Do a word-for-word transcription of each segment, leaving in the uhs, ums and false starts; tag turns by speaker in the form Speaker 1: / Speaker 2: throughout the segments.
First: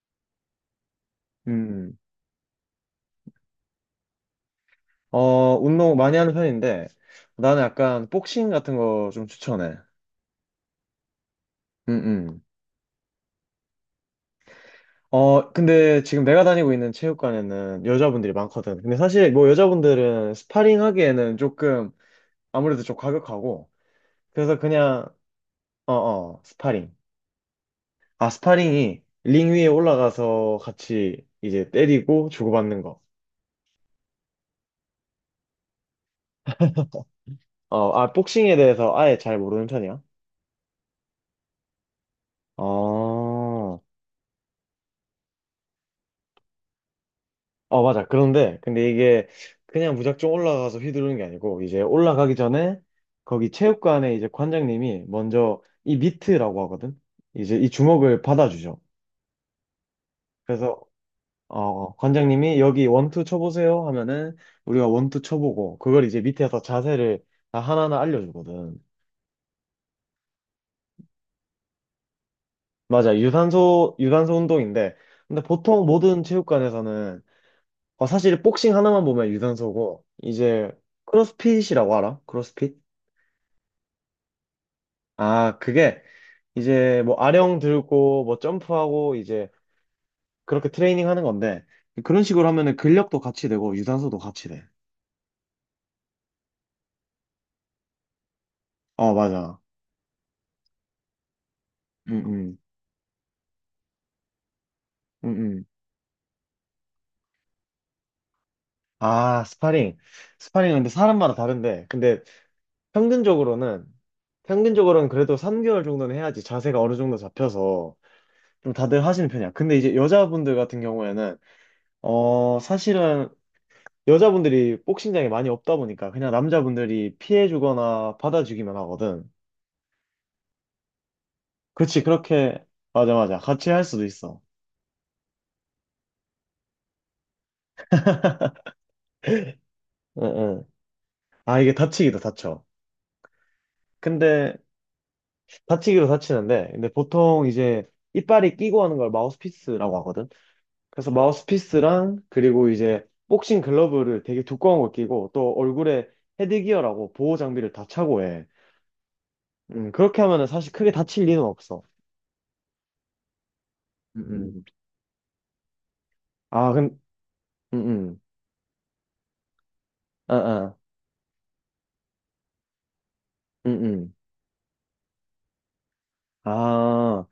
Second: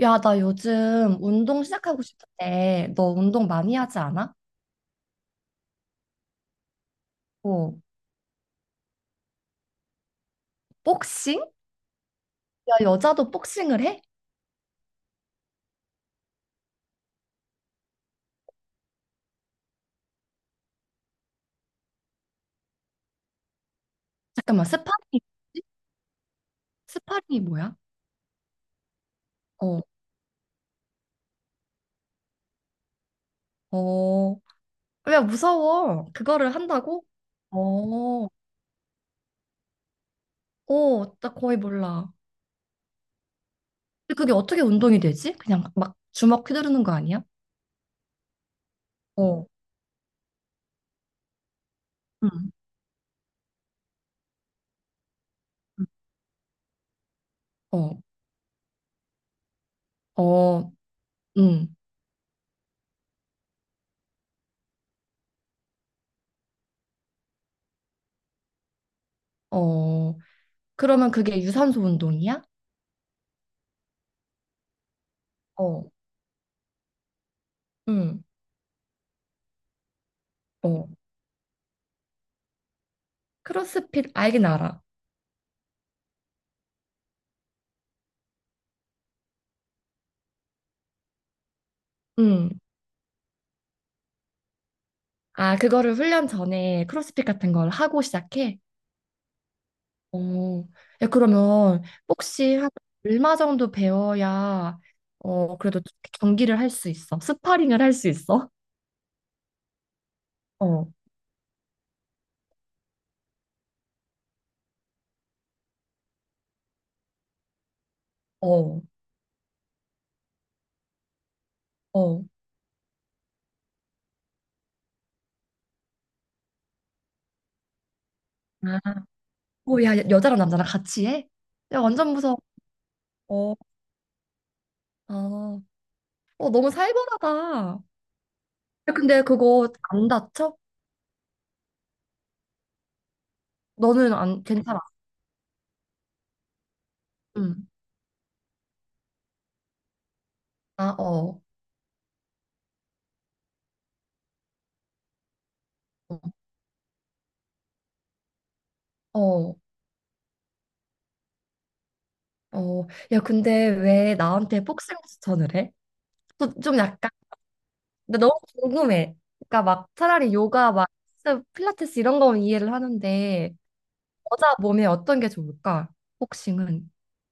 Speaker 1: 야, 나 요즘 운동
Speaker 2: 음,
Speaker 1: 시작하고 싶은데, 너 운동 많이 하지 않아?
Speaker 2: 어, 운동 많이 하는 편인데, 나는
Speaker 1: 어,
Speaker 2: 약간 복싱 같은 거 좀 추천해.
Speaker 1: 복싱?
Speaker 2: 음, 음.
Speaker 1: 야, 여자도 복싱을 해?
Speaker 2: 어, 근데 지금 내가 다니고 있는 체육관에는 여자분들이 많거든. 근데 사실 뭐 여자분들은 스파링 하기에는 조금 아무래도 좀 과격하고, 그래서
Speaker 1: 잠깐만,
Speaker 2: 그냥,
Speaker 1: 스파링이 뭐지?
Speaker 2: 어, 어, 스파링.
Speaker 1: 스파링이 뭐야?
Speaker 2: 아, 스파링이 링 위에
Speaker 1: 어,
Speaker 2: 올라가서 같이 이제 때리고 주고받는 거.
Speaker 1: 어, 어, 야, 무서워. 그거를 한다고?
Speaker 2: 어, 아,
Speaker 1: 어,
Speaker 2: 복싱에 대해서 아예 잘 모르는 편이야.
Speaker 1: 어, 나 거의 몰라.
Speaker 2: 어.
Speaker 1: 근데 그게 어떻게 운동이 되지? 그냥 막 주먹 휘두르는 거 아니야?
Speaker 2: 어, 맞아. 그런데, 근데 이게
Speaker 1: 어,
Speaker 2: 그냥 무작정 올라가서 휘두르는 게 아니고, 이제 올라가기
Speaker 1: 응,
Speaker 2: 전에 거기 체육관에 이제 관장님이 먼저 이 미트라고 하거든? 이제 이
Speaker 1: 어,
Speaker 2: 주먹을 받아주죠.
Speaker 1: 어,
Speaker 2: 그래서,
Speaker 1: 응,
Speaker 2: 어, 관장님이 여기 원투 쳐보세요 하면은 우리가 원투 쳐보고, 그걸 이제 밑에서 자세를 다 하나하나 알려주거든.
Speaker 1: 어. 그러면 그게 유산소 운동이야?
Speaker 2: 맞아. 유산소, 유산소 운동인데, 근데 보통
Speaker 1: 어,
Speaker 2: 모든 체육관에서는, 어,
Speaker 1: 응,
Speaker 2: 사실 복싱 하나만 보면 유산소고, 이제
Speaker 1: 어.
Speaker 2: 크로스핏이라고 알아? 크로스핏?
Speaker 1: 크로스핏 알긴 알아.
Speaker 2: 아, 그게 이제 뭐 아령 들고 뭐 점프하고 이제 그렇게 트레이닝 하는 건데 그런 식으로
Speaker 1: 음.
Speaker 2: 하면은 근력도 같이 되고 유산소도 같이 돼.
Speaker 1: 아, 그거를 훈련 전에 크로스핏 같은 걸 하고 시작해?
Speaker 2: 어, 맞아.
Speaker 1: 어. 야, 그러면
Speaker 2: 음,
Speaker 1: 혹시
Speaker 2: 음,
Speaker 1: 한 얼마 정도 배워야
Speaker 2: 음,
Speaker 1: 어,
Speaker 2: 음.
Speaker 1: 그래도 경기를 할 수 있어? 스파링을 할 수 있어?
Speaker 2: 아, 스파링. 스파링은
Speaker 1: 어.
Speaker 2: 근데 사람마다 다른데 근데 평균적으로는 평균적으로는 그래도 삼 개월 정도는 해야지 자세가 어느 정도 잡혀서 좀
Speaker 1: 어.
Speaker 2: 다들 하시는 편이야. 근데 이제 여자분들 같은 경우에는
Speaker 1: 어.
Speaker 2: 어, 사실은 여자분들이 복싱장이 많이 없다 보니까 그냥 남자분들이 피해 주거나 받아주기만
Speaker 1: 아.
Speaker 2: 하거든.
Speaker 1: 오, 야, 여자랑 남자랑 같이 해? 야,
Speaker 2: 그렇지,
Speaker 1: 완전 무서워.
Speaker 2: 그렇게, 맞아, 맞아.
Speaker 1: 어.
Speaker 2: 같이 할 수도 있어.
Speaker 1: 어, 어, 너무 살벌하다. 야, 근데 그거 안
Speaker 2: 응,
Speaker 1: 다쳐?
Speaker 2: 응. 아, 이게 다치기도 다쳐.
Speaker 1: 너는 안
Speaker 2: 근데,
Speaker 1: 괜찮아?
Speaker 2: 다치기도 다치는데, 근데 보통
Speaker 1: 응.
Speaker 2: 이제 이빨이 끼고 하는 걸 마우스피스라고 하거든?
Speaker 1: 아,
Speaker 2: 그래서
Speaker 1: 어.
Speaker 2: 마우스피스랑, 그리고 이제 복싱 글러브를 되게 두꺼운 걸 끼고, 또 얼굴에
Speaker 1: 어.
Speaker 2: 헤드기어라고 보호 장비를 다 차고 해.
Speaker 1: 어.
Speaker 2: 음, 그렇게 하면은 사실 크게 다칠 리는 없어.
Speaker 1: 어. 야, 근데 왜
Speaker 2: 음,
Speaker 1: 나한테
Speaker 2: 음.
Speaker 1: 복싱 추천을 해? 저
Speaker 2: 아,
Speaker 1: 좀
Speaker 2: 근,
Speaker 1: 약간
Speaker 2: 음,
Speaker 1: 근데
Speaker 2: 음.
Speaker 1: 너무 궁금해. 그러니까 막 차라리
Speaker 2: 아,
Speaker 1: 요가
Speaker 2: 아,
Speaker 1: 막 헬스, 필라테스 이런 거면 이해를 하는데
Speaker 2: 음, 음.
Speaker 1: 여자 몸에 어떤 게 좋을까? 복싱은
Speaker 2: 아,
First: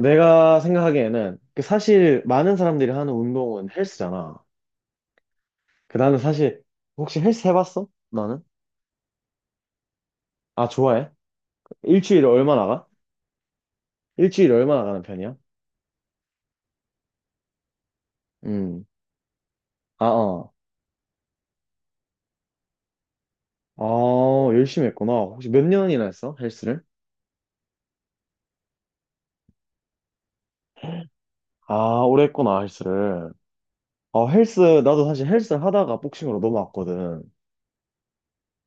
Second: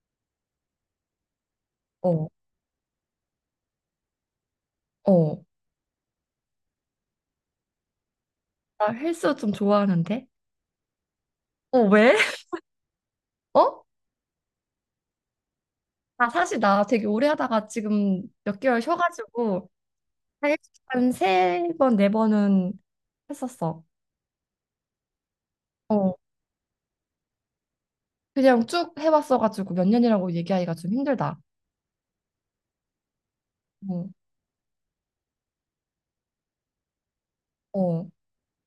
Speaker 2: 내가 생각하기에는 그 사실
Speaker 1: 어,
Speaker 2: 많은 사람들이 하는 운동은 헬스잖아.
Speaker 1: 어.
Speaker 2: 그 나는 사실 혹시 헬스 해봤어? 나는?
Speaker 1: 나 헬스 좀 좋아하는데.
Speaker 2: 아, 좋아해?
Speaker 1: 어, 왜?
Speaker 2: 일주일에 얼마나 가?
Speaker 1: 어?
Speaker 2: 일주일에 얼마나 가는 편이야?
Speaker 1: 아, 사실 나 되게 오래 하다가 지금 몇 개월
Speaker 2: 음.
Speaker 1: 쉬어가지고
Speaker 2: 아, 어.
Speaker 1: 한 세 번, 네 번은
Speaker 2: 아,
Speaker 1: 했었어.
Speaker 2: 열심히 했구나. 혹시 몇 년이나
Speaker 1: 어.
Speaker 2: 했어? 헬스를?
Speaker 1: 그냥 쭉 해왔어가지고 몇 년이라고 얘기하기가 좀 힘들다.
Speaker 2: 아, 오래 했구나, 헬스를.
Speaker 1: 어,
Speaker 2: 아, 헬스, 나도 사실 헬스를 하다가 복싱으로 넘어왔거든.
Speaker 1: 어,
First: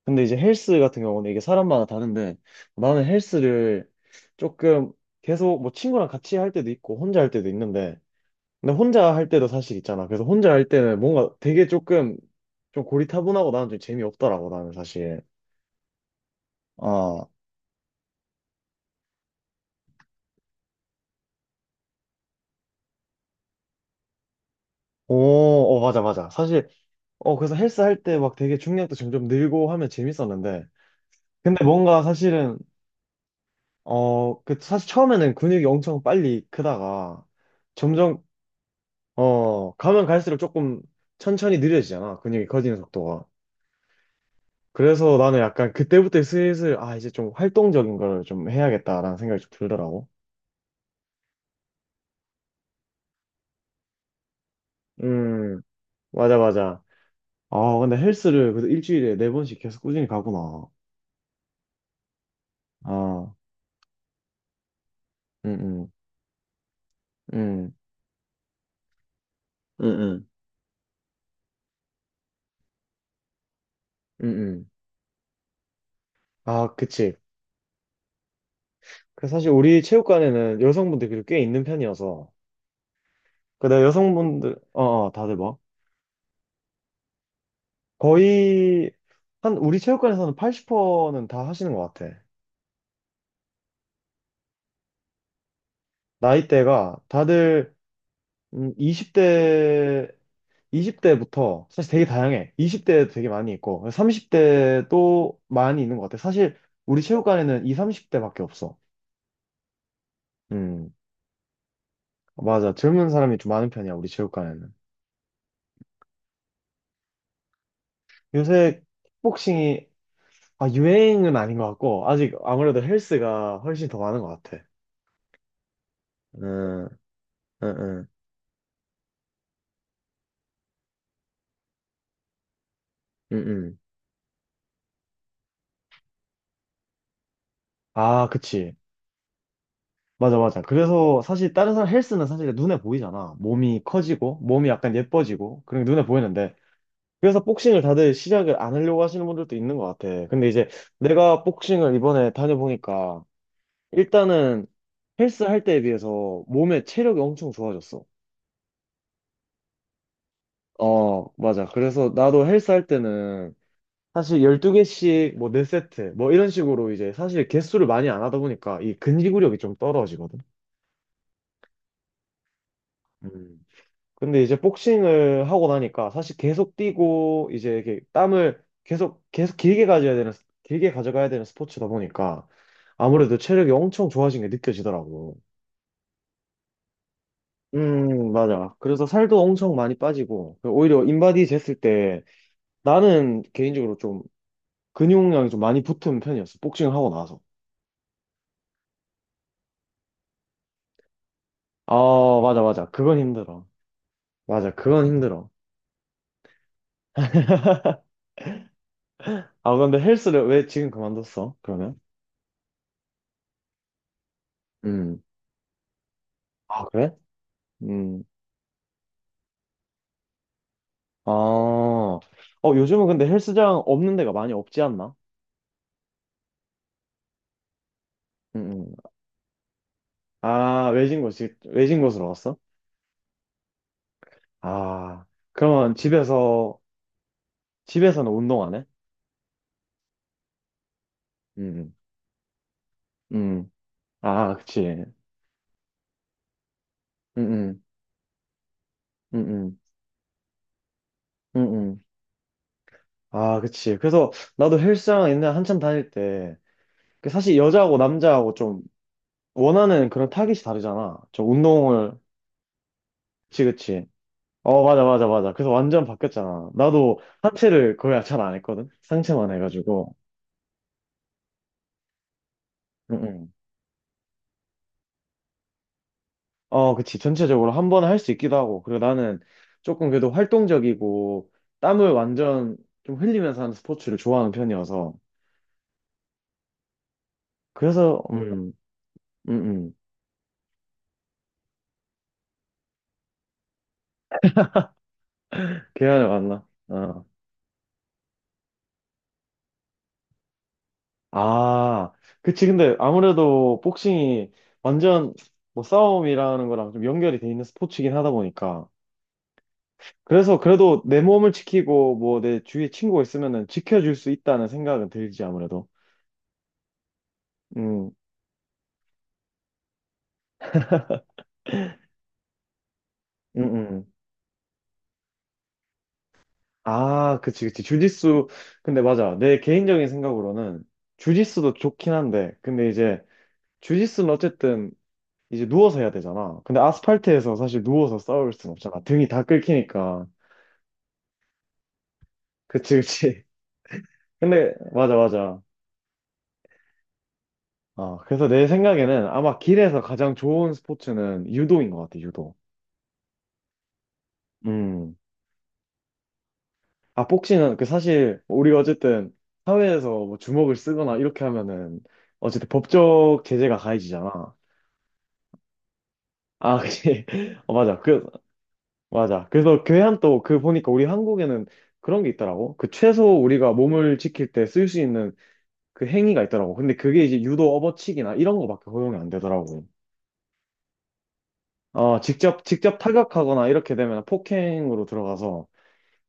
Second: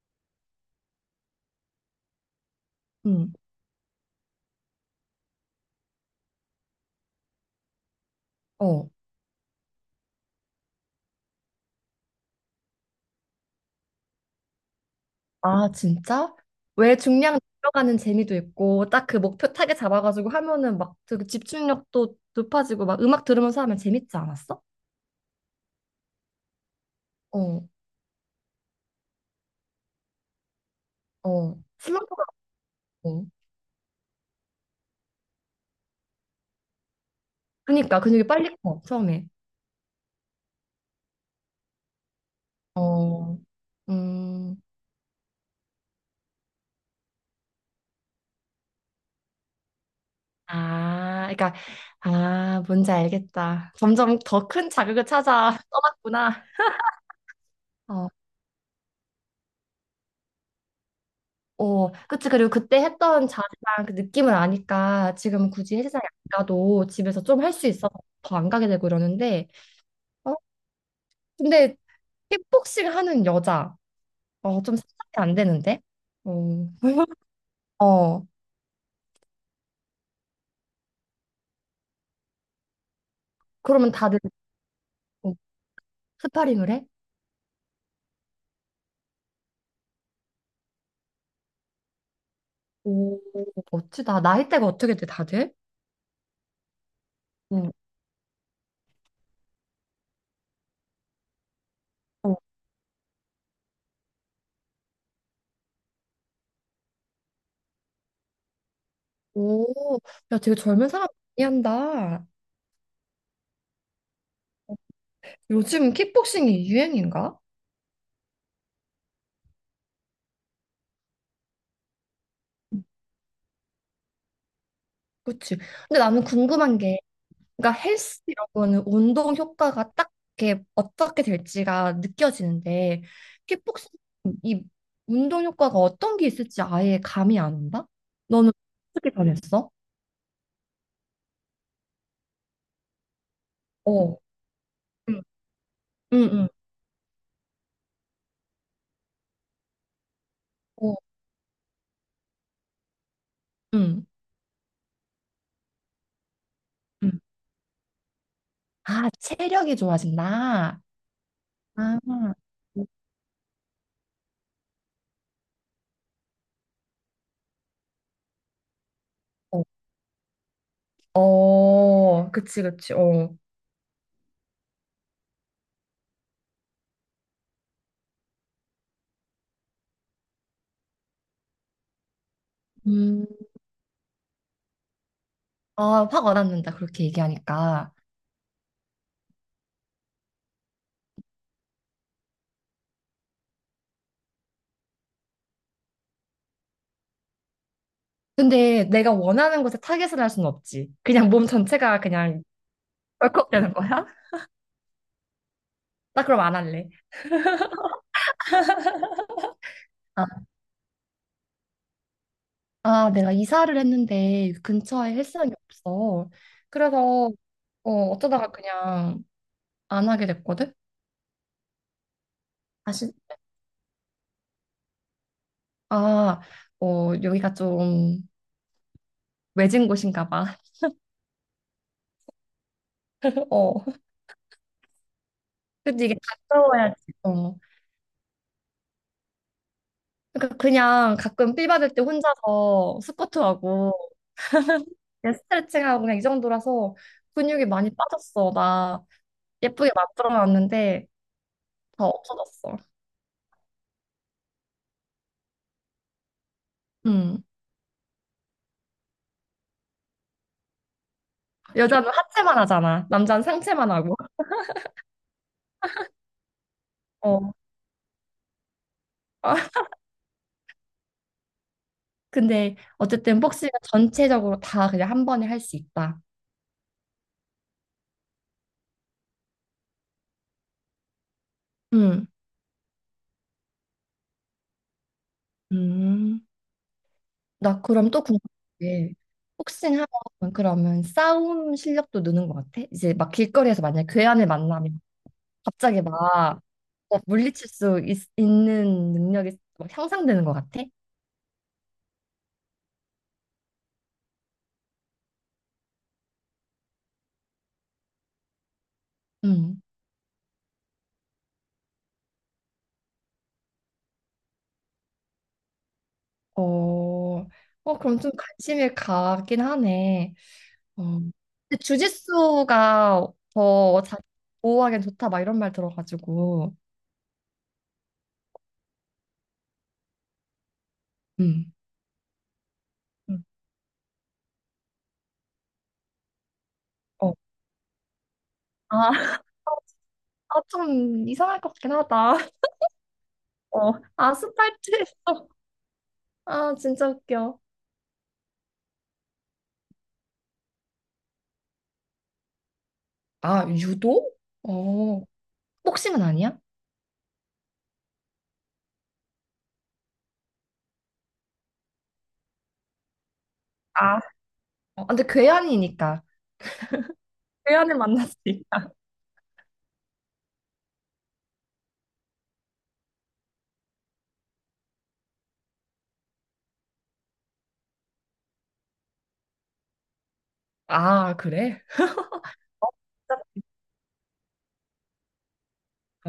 Speaker 2: 근데 이제 헬스 같은 경우는 이게 사람마다 다른데 나는
Speaker 1: 응
Speaker 2: 헬스를 조금 계속 뭐 친구랑 같이 할 때도 있고 혼자 할 때도 있는데 근데
Speaker 1: 어.
Speaker 2: 혼자 할 때도 사실 있잖아. 그래서 혼자 할 때는 뭔가 되게 조금 좀 고리타분하고 나는 좀 재미없더라고 나는 사실.
Speaker 1: 아, 진짜? 왜
Speaker 2: 아,
Speaker 1: 중량 들어가는 재미도 있고 딱 그 목표 타겟 잡아가지고 하면은 막 그 집중력도 높아지고 막 음악 들으면서 하면 재밌지 않았어?
Speaker 2: 오, 어, 맞아, 맞아. 사실, 어, 그래서
Speaker 1: 어,
Speaker 2: 헬스 할 때 막 되게 중량도 점점 늘고 하면 재밌었는데
Speaker 1: 어.
Speaker 2: 근데 뭔가
Speaker 1: 슬럼프 같고.
Speaker 2: 사실은 어, 그 사실 처음에는 근육이 엄청 빨리 크다가
Speaker 1: 그니까
Speaker 2: 점점
Speaker 1: 근육이 빨리 커 처음에.
Speaker 2: 어, 가면 갈수록 조금 천천히 느려지잖아. 근육이 커지는 속도가.
Speaker 1: 어, 음.
Speaker 2: 그래서 나는 약간 그때부터 슬슬, 아, 이제 좀 활동적인 걸 좀 해야겠다라는 생각이 좀 들더라고.
Speaker 1: 아, 그러니까 아, 뭔지 알겠다. 점점 더 큰 자극을 찾아
Speaker 2: 음, 맞아,
Speaker 1: 떠났구나.
Speaker 2: 맞아. 아, 근데
Speaker 1: 어.
Speaker 2: 헬스를 그래도 일주일에 네 번씩 계속 꾸준히 가구나.
Speaker 1: 어, 그치. 그리고 그때 했던
Speaker 2: 아,
Speaker 1: 자세랑 그 느낌을 아니까 지금
Speaker 2: 응,
Speaker 1: 굳이
Speaker 2: 응,
Speaker 1: 헬스장에 안 가도 집에서 좀 할 수
Speaker 2: 응,
Speaker 1: 있어서 더 안 가게 되고 이러는데,
Speaker 2: 응,
Speaker 1: 어, 근데 킥복싱 하는 여자,
Speaker 2: 응,
Speaker 1: 어,
Speaker 2: 응.
Speaker 1: 좀 상상이 안 되는데? 어,
Speaker 2: 아, 그치.
Speaker 1: 어,
Speaker 2: 그 사실 우리 체육관에는 여성분들이 그래도 꽤 있는 편이어서. 근데
Speaker 1: 그러면 다들
Speaker 2: 여성분들, 어, 어,
Speaker 1: 어,
Speaker 2: 다들 뭐?
Speaker 1: 스파링을 해?
Speaker 2: 거의, 한, 우리 체육관에서는 팔십 퍼센트는 다 하시는 것 같아.
Speaker 1: 오, 멋지다. 나이대가 어떻게 돼, 다들?
Speaker 2: 나이대가
Speaker 1: 응.
Speaker 2: 다들 음, 이십 대 이십 대부터 사실 되게
Speaker 1: 어,
Speaker 2: 다양해. 이십 대도 되게 많이 있고 삼십 대도 많이 있는 것 같아. 사실 우리 체육관에는 이, 삼십 대밖에 없어.
Speaker 1: 오, 야, 되게 젊은
Speaker 2: 음,
Speaker 1: 사람 많이 한다.
Speaker 2: 맞아. 젊은 사람이 좀 많은 편이야, 우리 체육관에는.
Speaker 1: 요즘 킥복싱이 유행인가?
Speaker 2: 요새 킥복싱이, 아, 유행은 아닌 것 같고 아직 아무래도 헬스가 훨씬 더 많은 것 같아.
Speaker 1: 그치. 근데 나는
Speaker 2: 음,
Speaker 1: 궁금한
Speaker 2: 음,
Speaker 1: 게, 그러니까
Speaker 2: 음,
Speaker 1: 헬스 이런 거는 운동 효과가 딱 이렇게 어떻게 될지가 느껴지는데
Speaker 2: 음, 음.
Speaker 1: 킥복싱 이 운동 효과가 어떤 게 있을지 아예 감이 안 온다?
Speaker 2: 아,
Speaker 1: 너는
Speaker 2: 그치.
Speaker 1: 어떻게 변했어?
Speaker 2: 맞아, 맞아. 그래서 사실 다른 사람 헬스는 사실 눈에 보이잖아. 몸이
Speaker 1: 어.
Speaker 2: 커지고, 몸이 약간
Speaker 1: 응,
Speaker 2: 예뻐지고, 그런 게 눈에
Speaker 1: 응, 응.
Speaker 2: 보이는데. 그래서 복싱을 다들 시작을 안 하려고 하시는 분들도 있는 것 같아. 근데 이제
Speaker 1: 어,
Speaker 2: 내가 복싱을 이번에 다녀보니까,
Speaker 1: 응,
Speaker 2: 일단은 헬스 할 때에 비해서 몸의
Speaker 1: 응.
Speaker 2: 체력이 엄청 좋아졌어.
Speaker 1: 아, 체력이 좋아진다.
Speaker 2: 어, 맞아.
Speaker 1: 아,
Speaker 2: 그래서 나도 헬스 할 때는 사실 열두 개씩 뭐 네 세트, 뭐 이런 식으로 이제 사실 개수를 많이 안 하다 보니까 이 근지구력이
Speaker 1: 어,
Speaker 2: 좀 떨어지거든.
Speaker 1: 어, 그치, 그치, 어.
Speaker 2: 음. 근데 이제 복싱을 하고 나니까 사실 계속 뛰고 이제 이게 땀을 계속 계속 길게 가져야 되는 길게 가져가야 되는 스포츠다 보니까
Speaker 1: 음,
Speaker 2: 아무래도 체력이 엄청 좋아진 게 느껴지더라고.
Speaker 1: 아, 확 와닿는다, 그렇게 얘기하니까.
Speaker 2: 음, 맞아. 그래서 살도 엄청 많이 빠지고 오히려 인바디 쟀을 때 나는 개인적으로 좀 근육량이 좀 많이 붙은 편이었어. 복싱을 하고 나서.
Speaker 1: 근데 내가 원하는 곳에 타겟을 할 수는 없지. 그냥 몸 전체가
Speaker 2: 아,
Speaker 1: 그냥
Speaker 2: 맞아, 맞아. 그건
Speaker 1: 벌컥
Speaker 2: 힘들어.
Speaker 1: 되는 거야?
Speaker 2: 맞아, 그건 힘들어.
Speaker 1: 나 그럼 안 할래.
Speaker 2: 아, 근데
Speaker 1: 아,
Speaker 2: 헬스를 왜 지금 그만뒀어? 그러면?
Speaker 1: 아, 내가 이사를 했는데 근처에
Speaker 2: 음.
Speaker 1: 헬스장이 없어.
Speaker 2: 아, 그래?
Speaker 1: 그래서 어,
Speaker 2: 음.
Speaker 1: 어쩌다가 그냥 안 하게 됐거든.
Speaker 2: 아, 어, 요즘은
Speaker 1: 사실
Speaker 2: 근데 헬스장 없는 데가 많이 없지 않나?
Speaker 1: 아, 어, 여기가 좀
Speaker 2: 음, 음.
Speaker 1: 외진 곳인가 봐.
Speaker 2: 아, 외진 곳, 외진 곳으로 갔어?
Speaker 1: 어.
Speaker 2: 아, 그러면
Speaker 1: 근데 이게
Speaker 2: 집에서,
Speaker 1: 가까워야지. 어.
Speaker 2: 집에서는 운동 안 해?
Speaker 1: 그러니까 그냥 가끔 필 받을
Speaker 2: 음,
Speaker 1: 때 혼자서
Speaker 2: 음. 음.
Speaker 1: 스쿼트하고
Speaker 2: 아, 그치. 음,
Speaker 1: 그냥 스트레칭하고 그냥 이 정도라서 근육이
Speaker 2: 음,
Speaker 1: 많이 빠졌어. 나
Speaker 2: 음, 음,
Speaker 1: 예쁘게 만들어 놨는데
Speaker 2: 음, 음.
Speaker 1: 다 없어졌어.
Speaker 2: 아, 그치. 그래서 나도 헬스장 옛날에 한참 다닐 때, 그
Speaker 1: 음.
Speaker 2: 사실 여자하고 남자하고 좀 원하는 그런 타깃이 다르잖아. 좀
Speaker 1: 여자는
Speaker 2: 운동을,
Speaker 1: 하체만 하잖아. 남자는
Speaker 2: 그치,
Speaker 1: 상체만
Speaker 2: 그치.
Speaker 1: 하고.
Speaker 2: 어, 맞아, 맞아, 맞아. 그래서 완전 바뀌었잖아. 나도
Speaker 1: 어.
Speaker 2: 하체를 거의 잘 안 했거든? 상체만
Speaker 1: 아,
Speaker 2: 해가지고.
Speaker 1: 근데
Speaker 2: 응,
Speaker 1: 어쨌든
Speaker 2: 응.
Speaker 1: 복싱은 전체적으로 다 그냥 한 번에 할 수 있다.
Speaker 2: 어, 그치. 전체적으로 한 번에 할 수 있기도 하고. 그리고 나는 조금 그래도 활동적이고, 땀을
Speaker 1: 음.
Speaker 2: 완전 좀 흘리면서 하는 스포츠를 좋아하는 편이어서.
Speaker 1: 음. 나 그럼
Speaker 2: 그래서,
Speaker 1: 또 궁금한
Speaker 2: 음,
Speaker 1: 게
Speaker 2: 음, 음.
Speaker 1: 복싱하면 그러면 싸움 실력도 느는 것 같아? 이제 막 길거리에서 만약에 괴한을 만나면 갑자기
Speaker 2: 계란을
Speaker 1: 막
Speaker 2: 만나.
Speaker 1: 어,
Speaker 2: 어.
Speaker 1: 물리칠 수 있, 는 능력이 막 향상되는 것 같아?
Speaker 2: 아, 그치. 근데 아무래도 복싱이 완전 뭐 싸움이라는 거랑 좀 연결이 돼 있는 스포츠이긴 하다 보니까.
Speaker 1: 음.
Speaker 2: 그래서 그래도 내 몸을 지키고 뭐 내 주위에 친구가 있으면은 지켜줄 수 있다는 생각은 들지 아무래도.
Speaker 1: 어, 어,
Speaker 2: 음,
Speaker 1: 그럼 좀 관심이 가긴 하네. 어, 근데 주짓수가
Speaker 2: 음,
Speaker 1: 더
Speaker 2: 음.
Speaker 1: 자기 보호하기엔 좋다 막 이런 말 들어가지고.
Speaker 2: 아, 그치, 그치. 주짓수. 근데 맞아. 내 개인적인 생각으로는
Speaker 1: 음.
Speaker 2: 주짓수도 좋긴 한데, 근데 이제
Speaker 1: 음.
Speaker 2: 주짓수는 어쨌든 이제 누워서 해야 되잖아. 근데
Speaker 1: 어.
Speaker 2: 아스팔트에서 사실 누워서 싸울 순 없잖아.
Speaker 1: 아,
Speaker 2: 등이 다 긁히니까.
Speaker 1: 아, 좀 이상할 것 같긴 하다.
Speaker 2: 그치, 그치.
Speaker 1: 어.
Speaker 2: 근데 맞아,
Speaker 1: 아스팔트에서.
Speaker 2: 맞아.
Speaker 1: 아, 진짜 웃겨.
Speaker 2: 아, 그래서 내 생각에는 아마 길에서 가장 좋은 스포츠는 유도인 것 같아, 유도.
Speaker 1: 아, 유도?
Speaker 2: 음.
Speaker 1: 어. 복싱은 아니야?
Speaker 2: 아, 복싱은 그 사실 우리가 어쨌든 사회에서 뭐 주먹을 쓰거나 이렇게 하면은 어쨌든 법적 제재가
Speaker 1: 아.
Speaker 2: 가해지잖아.
Speaker 1: 어, 근데 괴한이니까.
Speaker 2: 아, 그치. 어,
Speaker 1: 괴한을
Speaker 2: 맞아. 그,
Speaker 1: 만났으니까.
Speaker 2: 맞아. 그래서 교회한 또 그 보니까 우리 한국에는 그런 게 있더라고. 그 최소 우리가 몸을 지킬 때 쓸 수 있는 그 행위가 있더라고. 근데 그게 이제 유도 업어치기나 이런 거밖에 허용이 안 되더라고.
Speaker 1: 아, 그래?
Speaker 2: 어, 직접, 직접 타격하거나 이렇게 되면 폭행으로 들어가서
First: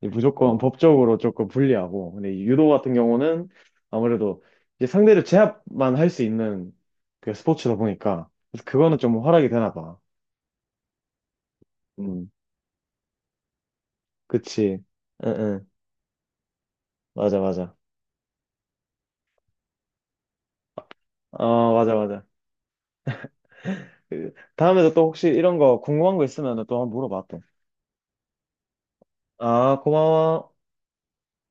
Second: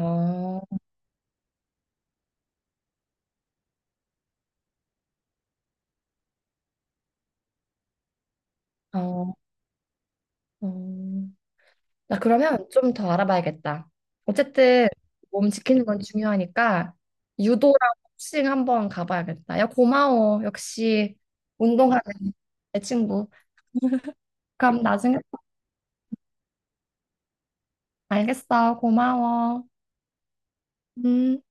Speaker 2: 이제 무조건 법적으로 조금 불리하고, 근데 이 유도 같은 경우는 아무래도 이제 상대를 제압만 할 수 있는 그 스포츠다 보니까, 그래서 그거는 좀
Speaker 1: 어,
Speaker 2: 활약이 되나 봐.
Speaker 1: 어. 나
Speaker 2: 음,
Speaker 1: 그러면 좀 더 알아봐야겠다.
Speaker 2: 그치.
Speaker 1: 어쨌든
Speaker 2: 응,
Speaker 1: 몸
Speaker 2: 응.
Speaker 1: 지키는 건 중요하니까
Speaker 2: 맞아, 맞아.
Speaker 1: 유도랑 복싱 한번 가봐야겠다. 야, 고마워. 역시
Speaker 2: 어, 맞아,
Speaker 1: 운동하는
Speaker 2: 맞아.
Speaker 1: 내 친구.
Speaker 2: 그,
Speaker 1: 그럼
Speaker 2: 다음에도 또
Speaker 1: 나중에
Speaker 2: 혹시
Speaker 1: 또
Speaker 2: 이런 거 궁금한 거 있으면 또 한번 물어봐, 또.
Speaker 1: 알겠어. 고마워.
Speaker 2: 아, 고마워.
Speaker 1: 음.